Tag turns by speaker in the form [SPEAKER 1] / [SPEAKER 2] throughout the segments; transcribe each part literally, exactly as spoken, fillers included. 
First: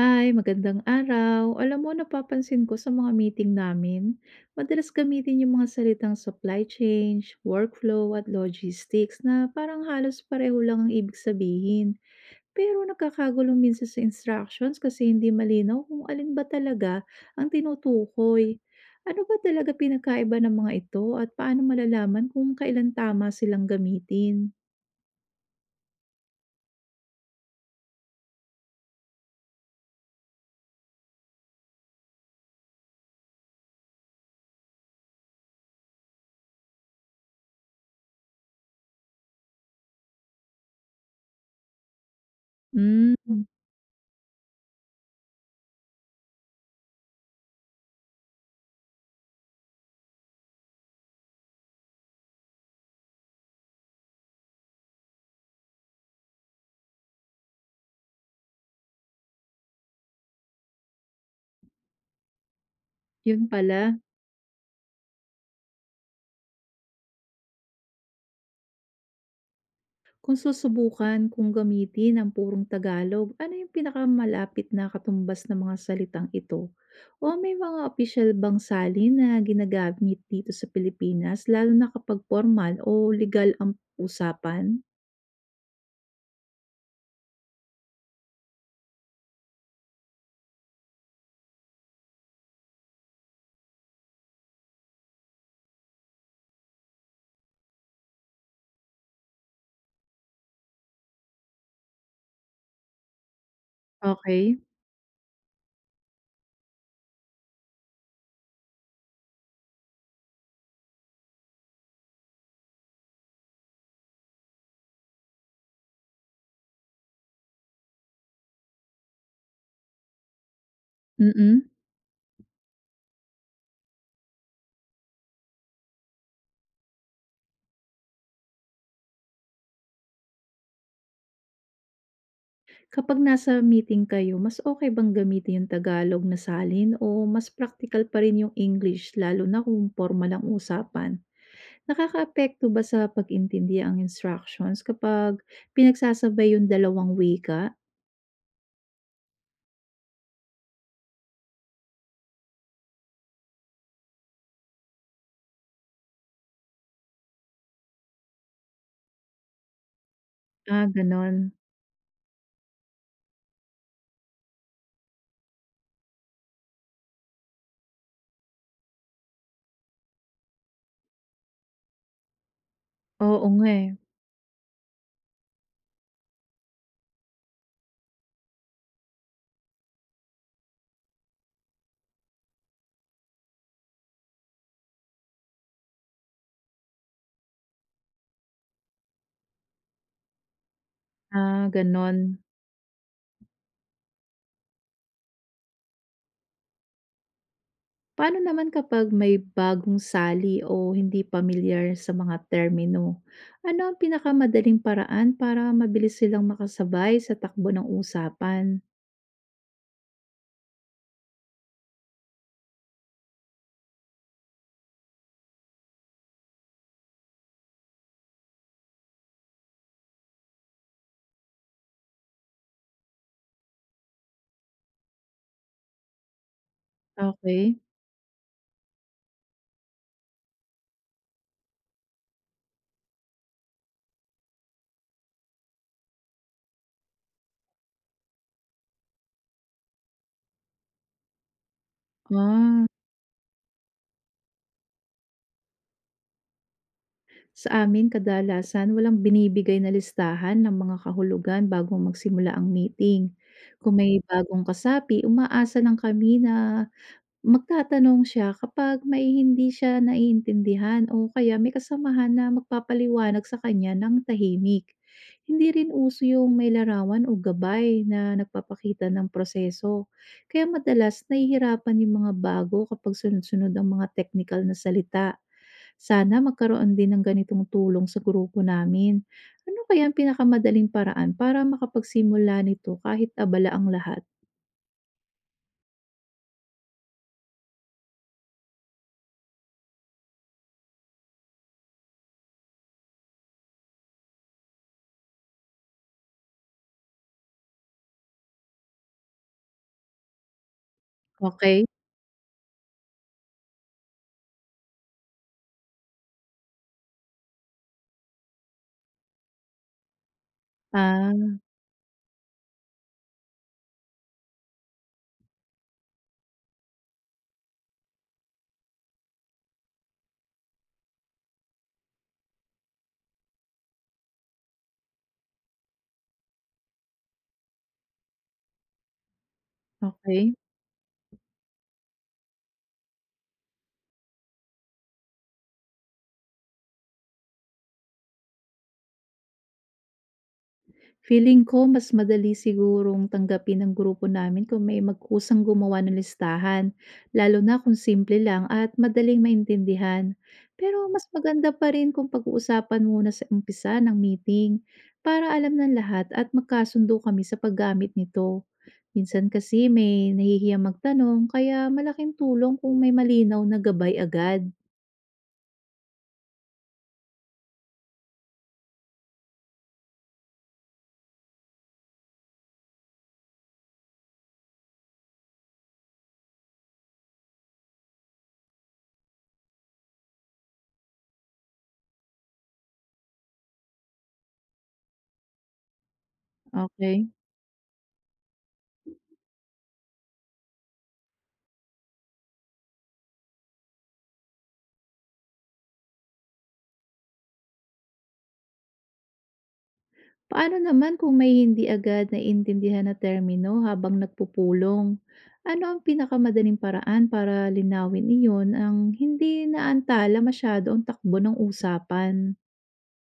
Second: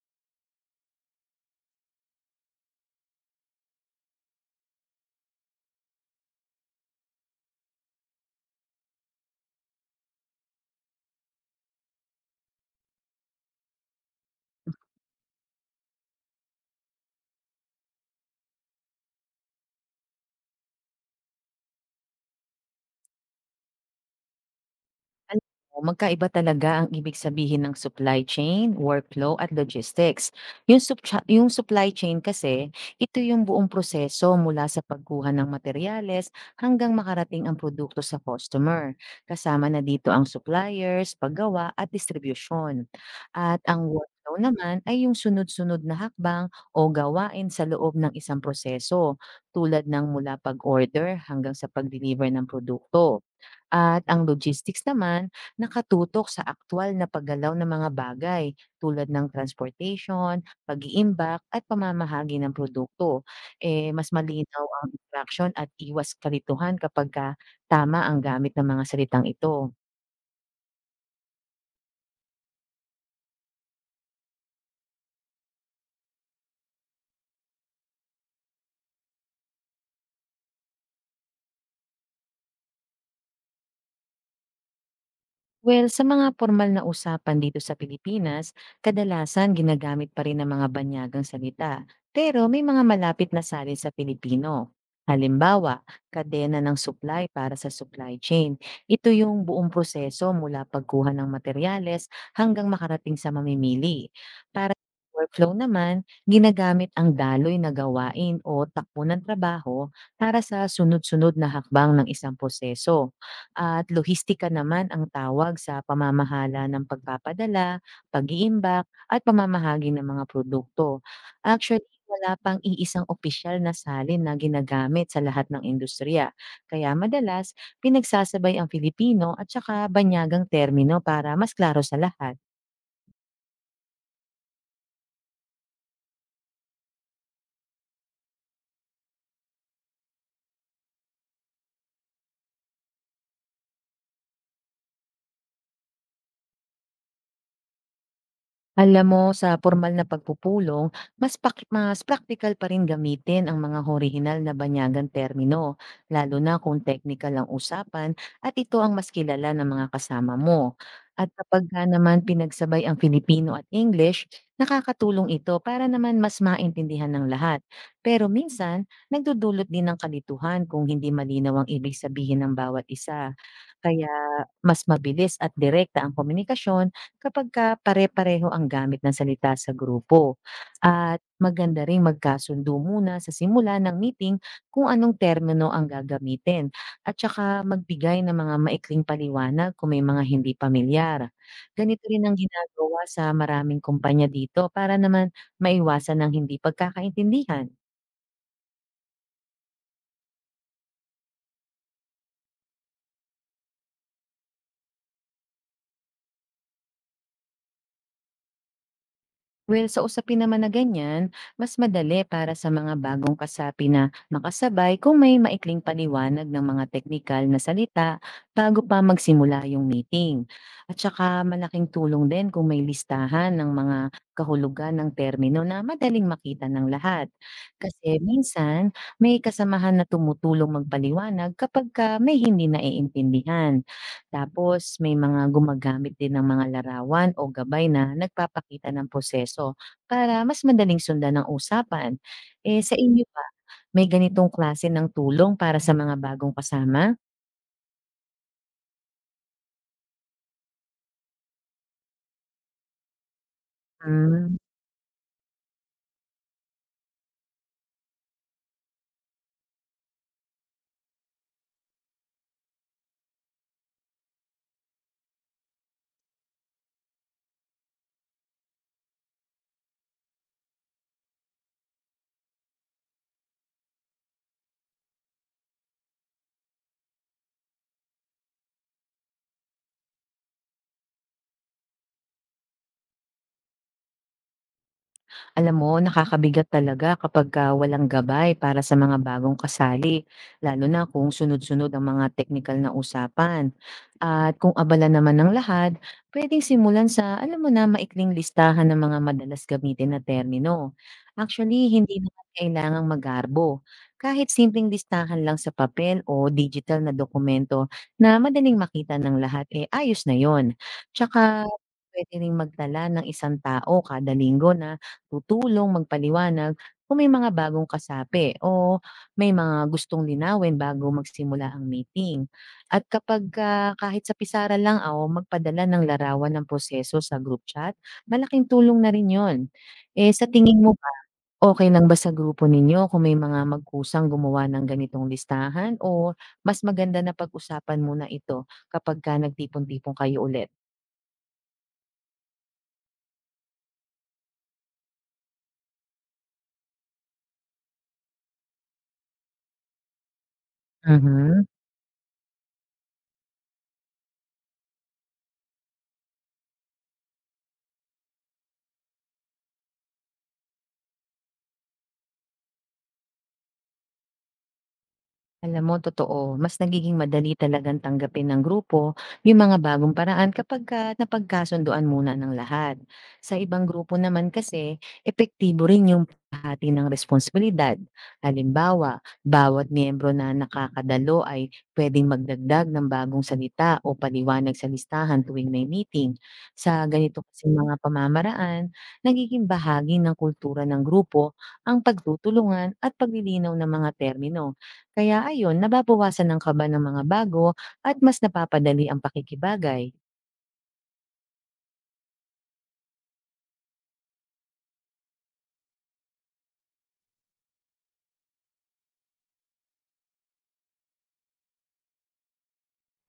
[SPEAKER 1] Hi, magandang araw. Alam mo, napapansin ko sa mga meeting namin, madalas gamitin yung mga salitang supply chain, workflow, at logistics na parang halos pareho lang ang ibig sabihin. Pero nagkakagulong minsan sa
[SPEAKER 2] Hmm.
[SPEAKER 1] instructions kasi hindi malinaw kung alin ba talaga ang tinutukoy. Ano ba talaga pinakaiba ng mga ito at paano malalaman kung kailan tama silang gamitin?
[SPEAKER 2] Alam mo, magkaiba talaga ang ibig sabihin ng supply chain, workflow, at logistics. Yung, sup- yung supply chain kasi, ito yung buong proseso mula sa pagkuha ng materyales hanggang makarating ang produkto sa customer. Kasama na dito ang suppliers, paggawa, at distribution.
[SPEAKER 1] Hmm,
[SPEAKER 2] At ang workflow naman ay yung sunod-sunod na hakbang o gawain sa loob ng isang proseso tulad ng mula pag-order hanggang sa pag-deliver ng produkto. At ang logistics naman, nakatutok sa aktwal na paggalaw ng mga bagay tulad ng transportation, pag-iimbak at pamamahagi ng produkto.
[SPEAKER 1] yun
[SPEAKER 2] Eh,
[SPEAKER 1] pala.
[SPEAKER 2] mas malinaw ang interaction at iwas kalituhan kapag ka tama ang gamit ng mga salitang ito.
[SPEAKER 1] Kung susubukan kung gamitin ang purong Tagalog, ano yung pinakamalapit na katumbas ng mga salitang ito? O may mga opisyal bang salin na ginagamit dito sa Pilipinas lalo na kapag formal o legal ang usapan?
[SPEAKER 2] Well, sa mga formal na usapan dito sa Pilipinas, kadalasan ginagamit pa rin ng mga banyagang salita. Pero may mga malapit na salin sa Pilipino. Halimbawa, kadena ng supply para sa supply chain. Ito yung buong proseso mula pagkuha ng materyales hanggang makarating sa mamimili.
[SPEAKER 1] Okay,
[SPEAKER 2] Para sa workflow naman, ginagamit ang daloy na gawain o takbo ng trabaho para sa sunod-sunod na hakbang ng isang proseso at lohistika naman ang tawag sa pamamahala ng pagpapadala, pag-iimbak, at pamamahagi ng mga produkto.
[SPEAKER 1] mm.
[SPEAKER 2] Actually, wala pang iisang opisyal na salin na ginagamit sa lahat ng industriya. Kaya madalas, pinagsasabay ang Filipino at saka banyagang termino para mas klaro sa lahat.
[SPEAKER 1] Kapag nasa meeting kayo, mas okay bang gamitin yung Tagalog na salin o mas practical pa rin yung English lalo na kung formal ang usapan? Nakakaapekto ba sa pag-intindi ang instructions kapag pinagsasabay yung dalawang wika?
[SPEAKER 2] Alam mo, sa formal na pagpupulong, mas, pak- mas practical pa rin gamitin ang mga orihinal na banyagang termino, lalo na kung technical ang usapan at ito ang mas kilala ng mga kasama mo.
[SPEAKER 1] Ah,
[SPEAKER 2] At
[SPEAKER 1] gano'n.
[SPEAKER 2] kapag ka naman pinagsabay ang Filipino at English, nakakatulong ito para naman mas maintindihan ng lahat. Pero minsan, nagdudulot din ng kalituhan kung hindi malinaw ang ibig sabihin ng bawat isa.
[SPEAKER 1] Oo nga, eh.
[SPEAKER 2] Kaya mas mabilis at direkta ang komunikasyon kapagka pare-pareho ang gamit ng salita sa grupo. At maganda ring magkasundo muna sa simula ng meeting kung anong termino ang gagamitin at saka magbigay ng mga maikling paliwanag kung may mga hindi pamilyar.
[SPEAKER 1] Ah,
[SPEAKER 2] Ganito
[SPEAKER 1] gano'n.
[SPEAKER 2] rin ang ginagawa sa maraming kumpanya dito para naman maiwasan ng hindi pagkakaintindihan.
[SPEAKER 1] Paano naman kapag may bagong sali o hindi pamilyar sa mga termino? Ano ang pinakamadaling paraan para mabilis silang makasabay sa takbo ng usapan?
[SPEAKER 2] Well, sa usapin naman na ganyan, mas madali para sa mga bagong kasapi na makasabay kung may maikling paliwanag ng mga teknikal na salita bago pa magsimula yung meeting. At saka malaking tulong din kung may listahan ng mga kahulugan ng termino na madaling makita ng lahat.
[SPEAKER 1] Okay.
[SPEAKER 2] Kasi minsan, may kasamahan na tumutulong magpaliwanag kapag ka may hindi naiintindihan. Tapos may mga gumagamit din ng mga larawan o gabay na nagpapakita ng proseso para mas madaling sundan ang usapan. Eh,
[SPEAKER 1] Ah.
[SPEAKER 2] sa inyo ba, may ganitong klase ng tulong para sa mga bagong kasama?
[SPEAKER 1] Sa amin kadalasan walang binibigay na listahan ng mga kahulugan bago magsimula ang meeting. Kung may
[SPEAKER 2] Hmm.
[SPEAKER 1] bagong kasapi, umaasa lang kami na magtatanong siya kapag may hindi siya naiintindihan o kaya may kasamahan na magpapaliwanag sa kanya ng tahimik. Hindi rin uso yung may larawan o gabay na nagpapakita ng proseso. Kaya madalas nahihirapan yung mga bago kapag sunod-sunod ang mga technical na salita. Sana magkaroon din ng ganitong tulong sa grupo namin. Ano kaya ang pinakamadaling paraan para makapagsimula nito kahit abala ang lahat?
[SPEAKER 2] Alam mo, nakakabigat talaga kapagka walang gabay para sa mga bagong kasali, lalo na kung sunod-sunod ang mga technical na usapan. At kung abala naman ng lahat, pwedeng simulan sa, alam mo na, maikling listahan ng mga madalas gamitin na termino.
[SPEAKER 1] Okay.
[SPEAKER 2] Actually, hindi naman kailangang magarbo. Kahit simpleng listahan lang sa papel o digital na dokumento na madaling makita ng lahat, eh ayos na yon.
[SPEAKER 1] ah,
[SPEAKER 2] Tsaka, pwede rin magtala ng isang tao kada linggo na tutulong, magpaliwanag kung may mga bagong kasapi o may mga gustong linawin bago magsimula ang meeting. At kapag ah, kahit sa pisara lang ah, o magpadala ng larawan ng proseso sa group chat, malaking tulong na rin yon. Eh sa
[SPEAKER 1] okay.
[SPEAKER 2] tingin mo ba, okay lang ba sa grupo ninyo kung may mga magkusang gumawa ng ganitong listahan o mas maganda na pag-usapan muna ito kapag ka nagtipon-tipon kayo ulit?
[SPEAKER 1] Feeling ko mas madali sigurong tanggapin ng grupo namin kung may magkusang gumawa ng listahan, lalo na kung simple lang at madaling maintindihan. Pero mas
[SPEAKER 2] Mhm.
[SPEAKER 1] maganda pa rin kung pag-uusapan muna sa umpisa ng meeting para alam ng lahat at magkasundo kami sa paggamit nito. Minsan kasi may nahihiyang magtanong kaya malaking tulong kung may malinaw na gabay agad.
[SPEAKER 2] Alam mo, totoo, mas nagiging madali talagang tanggapin ng grupo yung mga bagong paraan kapag ka napagkasunduan muna ng lahat. Sa ibang grupo naman kasi, epektibo rin yung pahati ng responsibilidad. Halimbawa, bawat miyembro na nakakadalo ay pwedeng magdagdag ng bagong salita o paliwanag sa listahan tuwing may meeting. Sa
[SPEAKER 1] Okay.
[SPEAKER 2] ganito kasi mga pamamaraan, nagiging bahagi ng kultura ng grupo ang pagtutulungan at paglilinaw ng mga termino kaya ayun, nababawasan ang kaba ng mga bago at mas napapadali ang pakikibagay.
[SPEAKER 1] Paano naman kung may hindi agad na naiintindihan na termino habang nagpupulong? Ano ang pinakamadaling paraan para linawin iyon ang hindi naantala masyado ang takbo ng usapan?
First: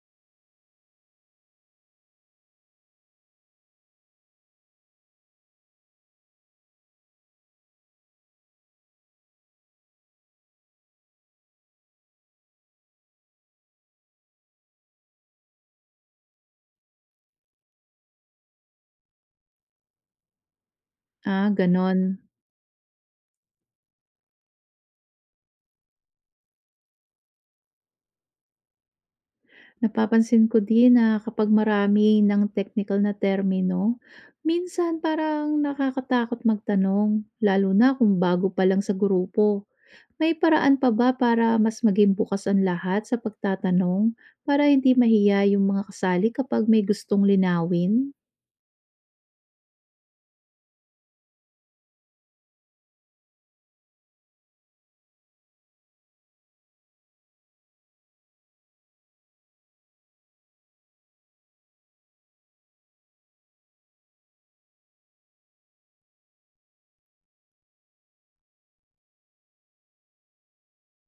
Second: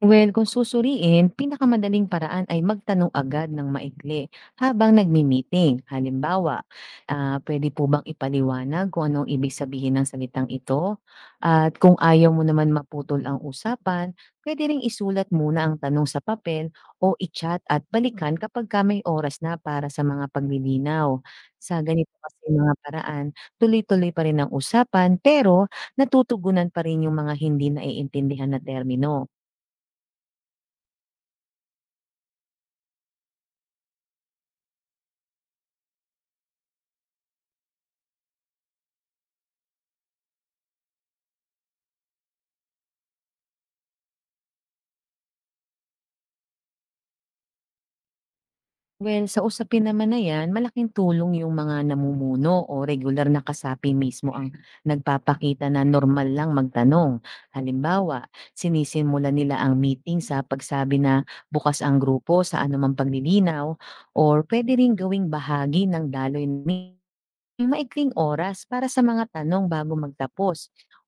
[SPEAKER 2] Well, kung susuriin, pinakamadaling paraan ay magtanong agad ng maikli habang nagmi-meeting. Halimbawa, ah, pwede po bang ipaliwanag kung anong ibig sabihin ng salitang ito? At kung ayaw mo naman maputol ang usapan, pwede ring isulat muna ang tanong sa papel o i-chat at balikan kapag ka may oras na para sa mga paglilinaw.
[SPEAKER 1] Ah,
[SPEAKER 2] Sa
[SPEAKER 1] ganon.
[SPEAKER 2] ganito kasi mga paraan, tuloy-tuloy pa rin ang usapan pero natutugunan pa rin yung mga hindi naiintindihan na termino.
[SPEAKER 1] Napapansin ko din na kapag marami ng technical na termino, minsan parang nakakatakot magtanong, lalo na kung bago pa lang sa grupo. May paraan pa ba para mas maging bukas ang lahat sa pagtatanong, para hindi mahiya yung mga kasali kapag may gustong linawin?
[SPEAKER 2] Well, sa usapin naman na yan, malaking tulong yung mga namumuno o regular na kasapi mismo ang nagpapakita na normal lang magtanong. Halimbawa, sinisimula nila ang meeting sa pagsabi na bukas ang grupo sa anumang paglilinaw or pwede rin gawing bahagi ng daloy ng may maikling oras para sa mga tanong bago magtapos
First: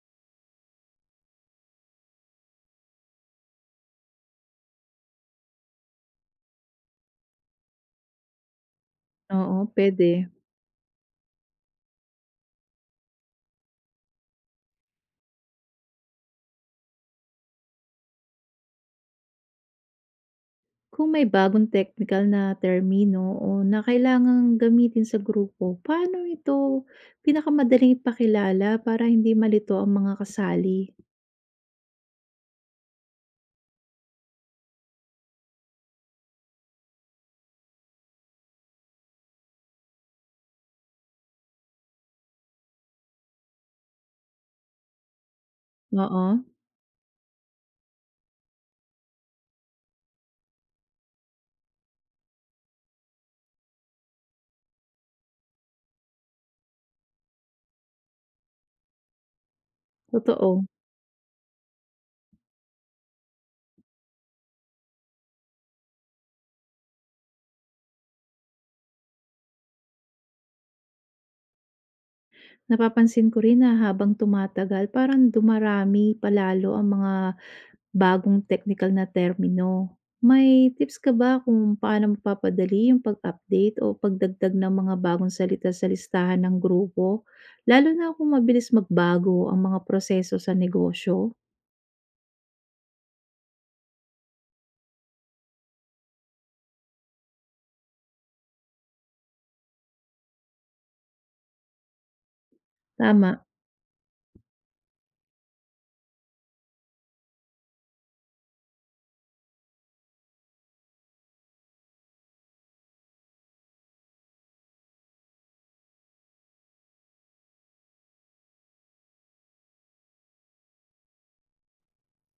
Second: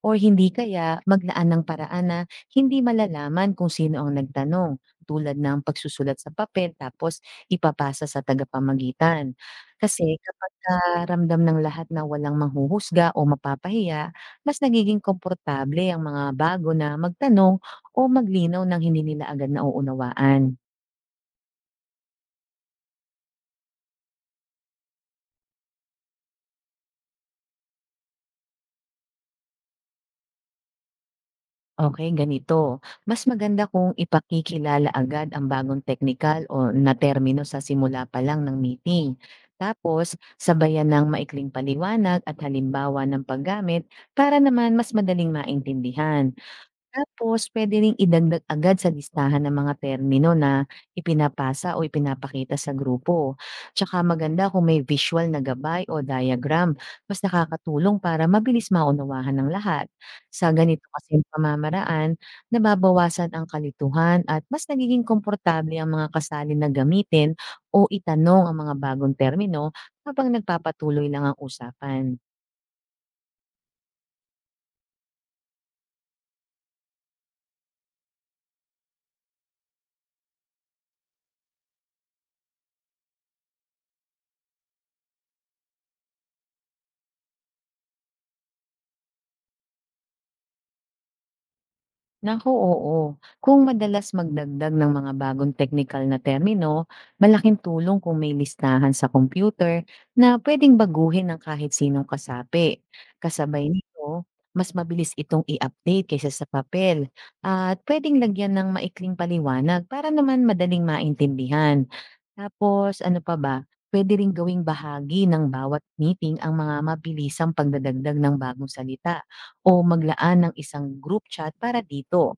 [SPEAKER 2] o hindi kaya maglaan ng paraan na hindi malalaman kung sino ang nagtanong tulad ng pagsusulat sa papel tapos ipapasa sa tagapamagitan.
[SPEAKER 1] Oo,
[SPEAKER 2] Kasi
[SPEAKER 1] pwede.
[SPEAKER 2] kapag ah, ramdam ng lahat na walang manghuhusga o mapapahiya, mas nagiging komportable ang mga bago na magtanong o maglinaw ng hindi nila agad nauunawaan.
[SPEAKER 1] Kung may bagong technical na termino o na kailangang gamitin sa grupo, paano ito pinakamadaling ipakilala para hindi malito ang mga kasali?
[SPEAKER 2] Okay, ganito. Mas maganda kung ipakikilala agad ang bagong technical o na termino sa simula pa lang ng meeting. Tapos, sabayan ng maikling paliwanag at halimbawa ng paggamit para naman mas madaling
[SPEAKER 1] Oo,
[SPEAKER 2] maintindihan. Tapos puwede ring idagdag agad sa listahan ng mga termino na ipinapasa o ipinapakita sa grupo. Tsaka maganda kung may visual na gabay o diagram, mas nakakatulong para mabilis maunawahan ng lahat. Sa
[SPEAKER 1] totoo.
[SPEAKER 2] ganito kasing pamamaraan, nababawasan ang kalituhan at mas nagiging komportable ang mga kasali na gamitin o itanong ang mga bagong termino habang nagpapatuloy lang ang usapan.
[SPEAKER 1] Napapansin ko rin na habang tumatagal, parang dumarami palalo ang mga bagong technical na termino. May tips ka ba kung paano mapapadali yung pag-update o pagdagdag ng mga bagong salita sa listahan ng grupo? Lalo na kung mabilis magbago ang mga proseso sa negosyo.
[SPEAKER 2] Naku, oo. Kung madalas magdagdag ng mga bagong technical na termino, malaking tulong kung may listahan sa computer na pwedeng baguhin ng kahit sinong kasapi.
[SPEAKER 1] Tama.
[SPEAKER 2] Kasabay nito, mas mabilis itong i-update kaysa sa papel at pwedeng lagyan ng maikling paliwanag para naman madaling maintindihan. Tapos, ano pa ba? Pwede rin gawing bahagi ng bawat meeting ang mga mabilisang pagdadagdag ng bagong salita o maglaan ng isang group chat para dito.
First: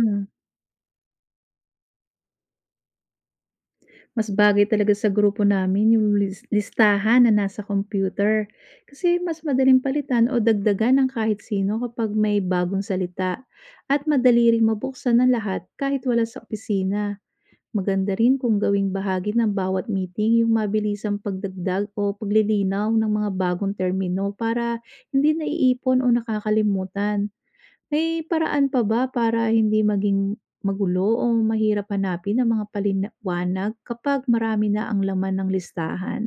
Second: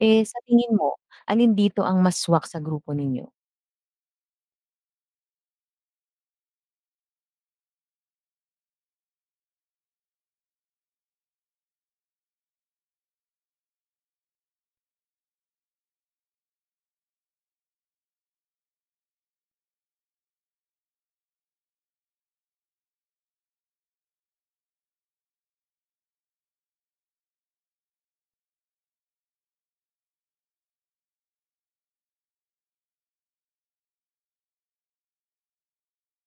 [SPEAKER 2] Eh, sa tingin mo, alin dito ang mas swak sa grupo ninyo?
[SPEAKER 1] mas bagay talaga sa grupo namin yung lis- listahan na nasa computer. Kasi mas madaling palitan o dagdagan ng kahit sino kapag may bagong salita. At madali ring mabuksan ng lahat kahit wala sa opisina. Maganda rin kung gawing bahagi ng bawat meeting yung mabilisang pagdagdag o paglilinaw ng mga bagong termino para hindi naiipon o nakakalimutan. May paraan pa ba para hindi maging magulo o mahirap hanapin ang mga paliwanag kapag marami na ang laman ng listahan?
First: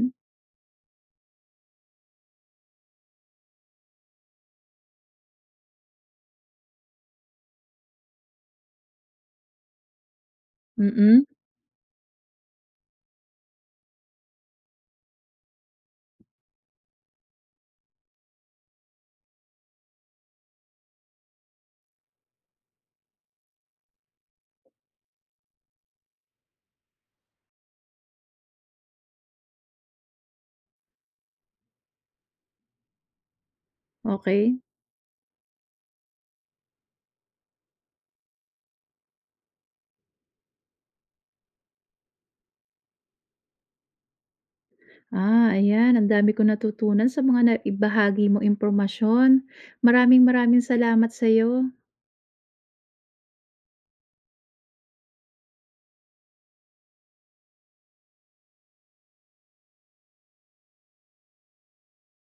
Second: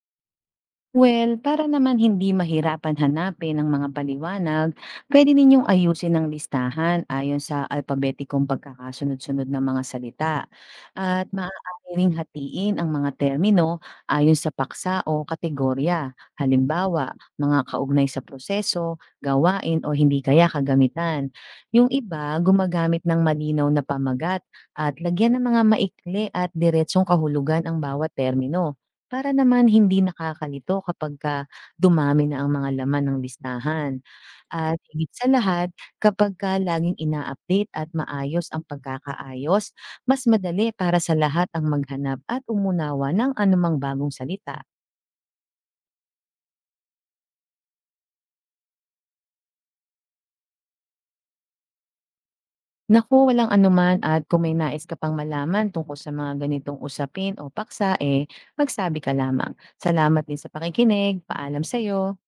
[SPEAKER 2] Well, para naman hindi mahirapan hanapin ang mga paliwanag, pwede ninyong ayusin ang listahan ayon sa alpabetikong pagkakasunod-sunod ng mga salita
[SPEAKER 1] Mm-mm,
[SPEAKER 2] at maaari ring hatiin ang mga termino ayon sa paksa o kategorya. Halimbawa, mga kaugnay sa proseso, gawain o hindi kaya kagamitan. Yung iba, gumagamit ng malinaw na pamagat at lagyan ng mga maikli at diretsong kahulugan ang bawat termino para naman hindi nakakalito kapagka dumami na ang mga laman ng listahan.
[SPEAKER 1] okay.
[SPEAKER 2] At higit sa lahat, kapagka laging ina-update at maayos ang pagkakaayos, mas madali para sa lahat ang maghanap at umunawa ng anumang bagong salita.
[SPEAKER 1] Ah, ayan. Ang dami ko natutunan sa mga naibahagi mo impormasyon. Maraming maraming salamat sa iyo.
[SPEAKER 2] Naku, walang anuman at kung may nais ka pang malaman tungkol sa mga ganitong usapin o paksa, eh, magsabi ka lamang. Salamat din sa pakikinig. Paalam sa'yo.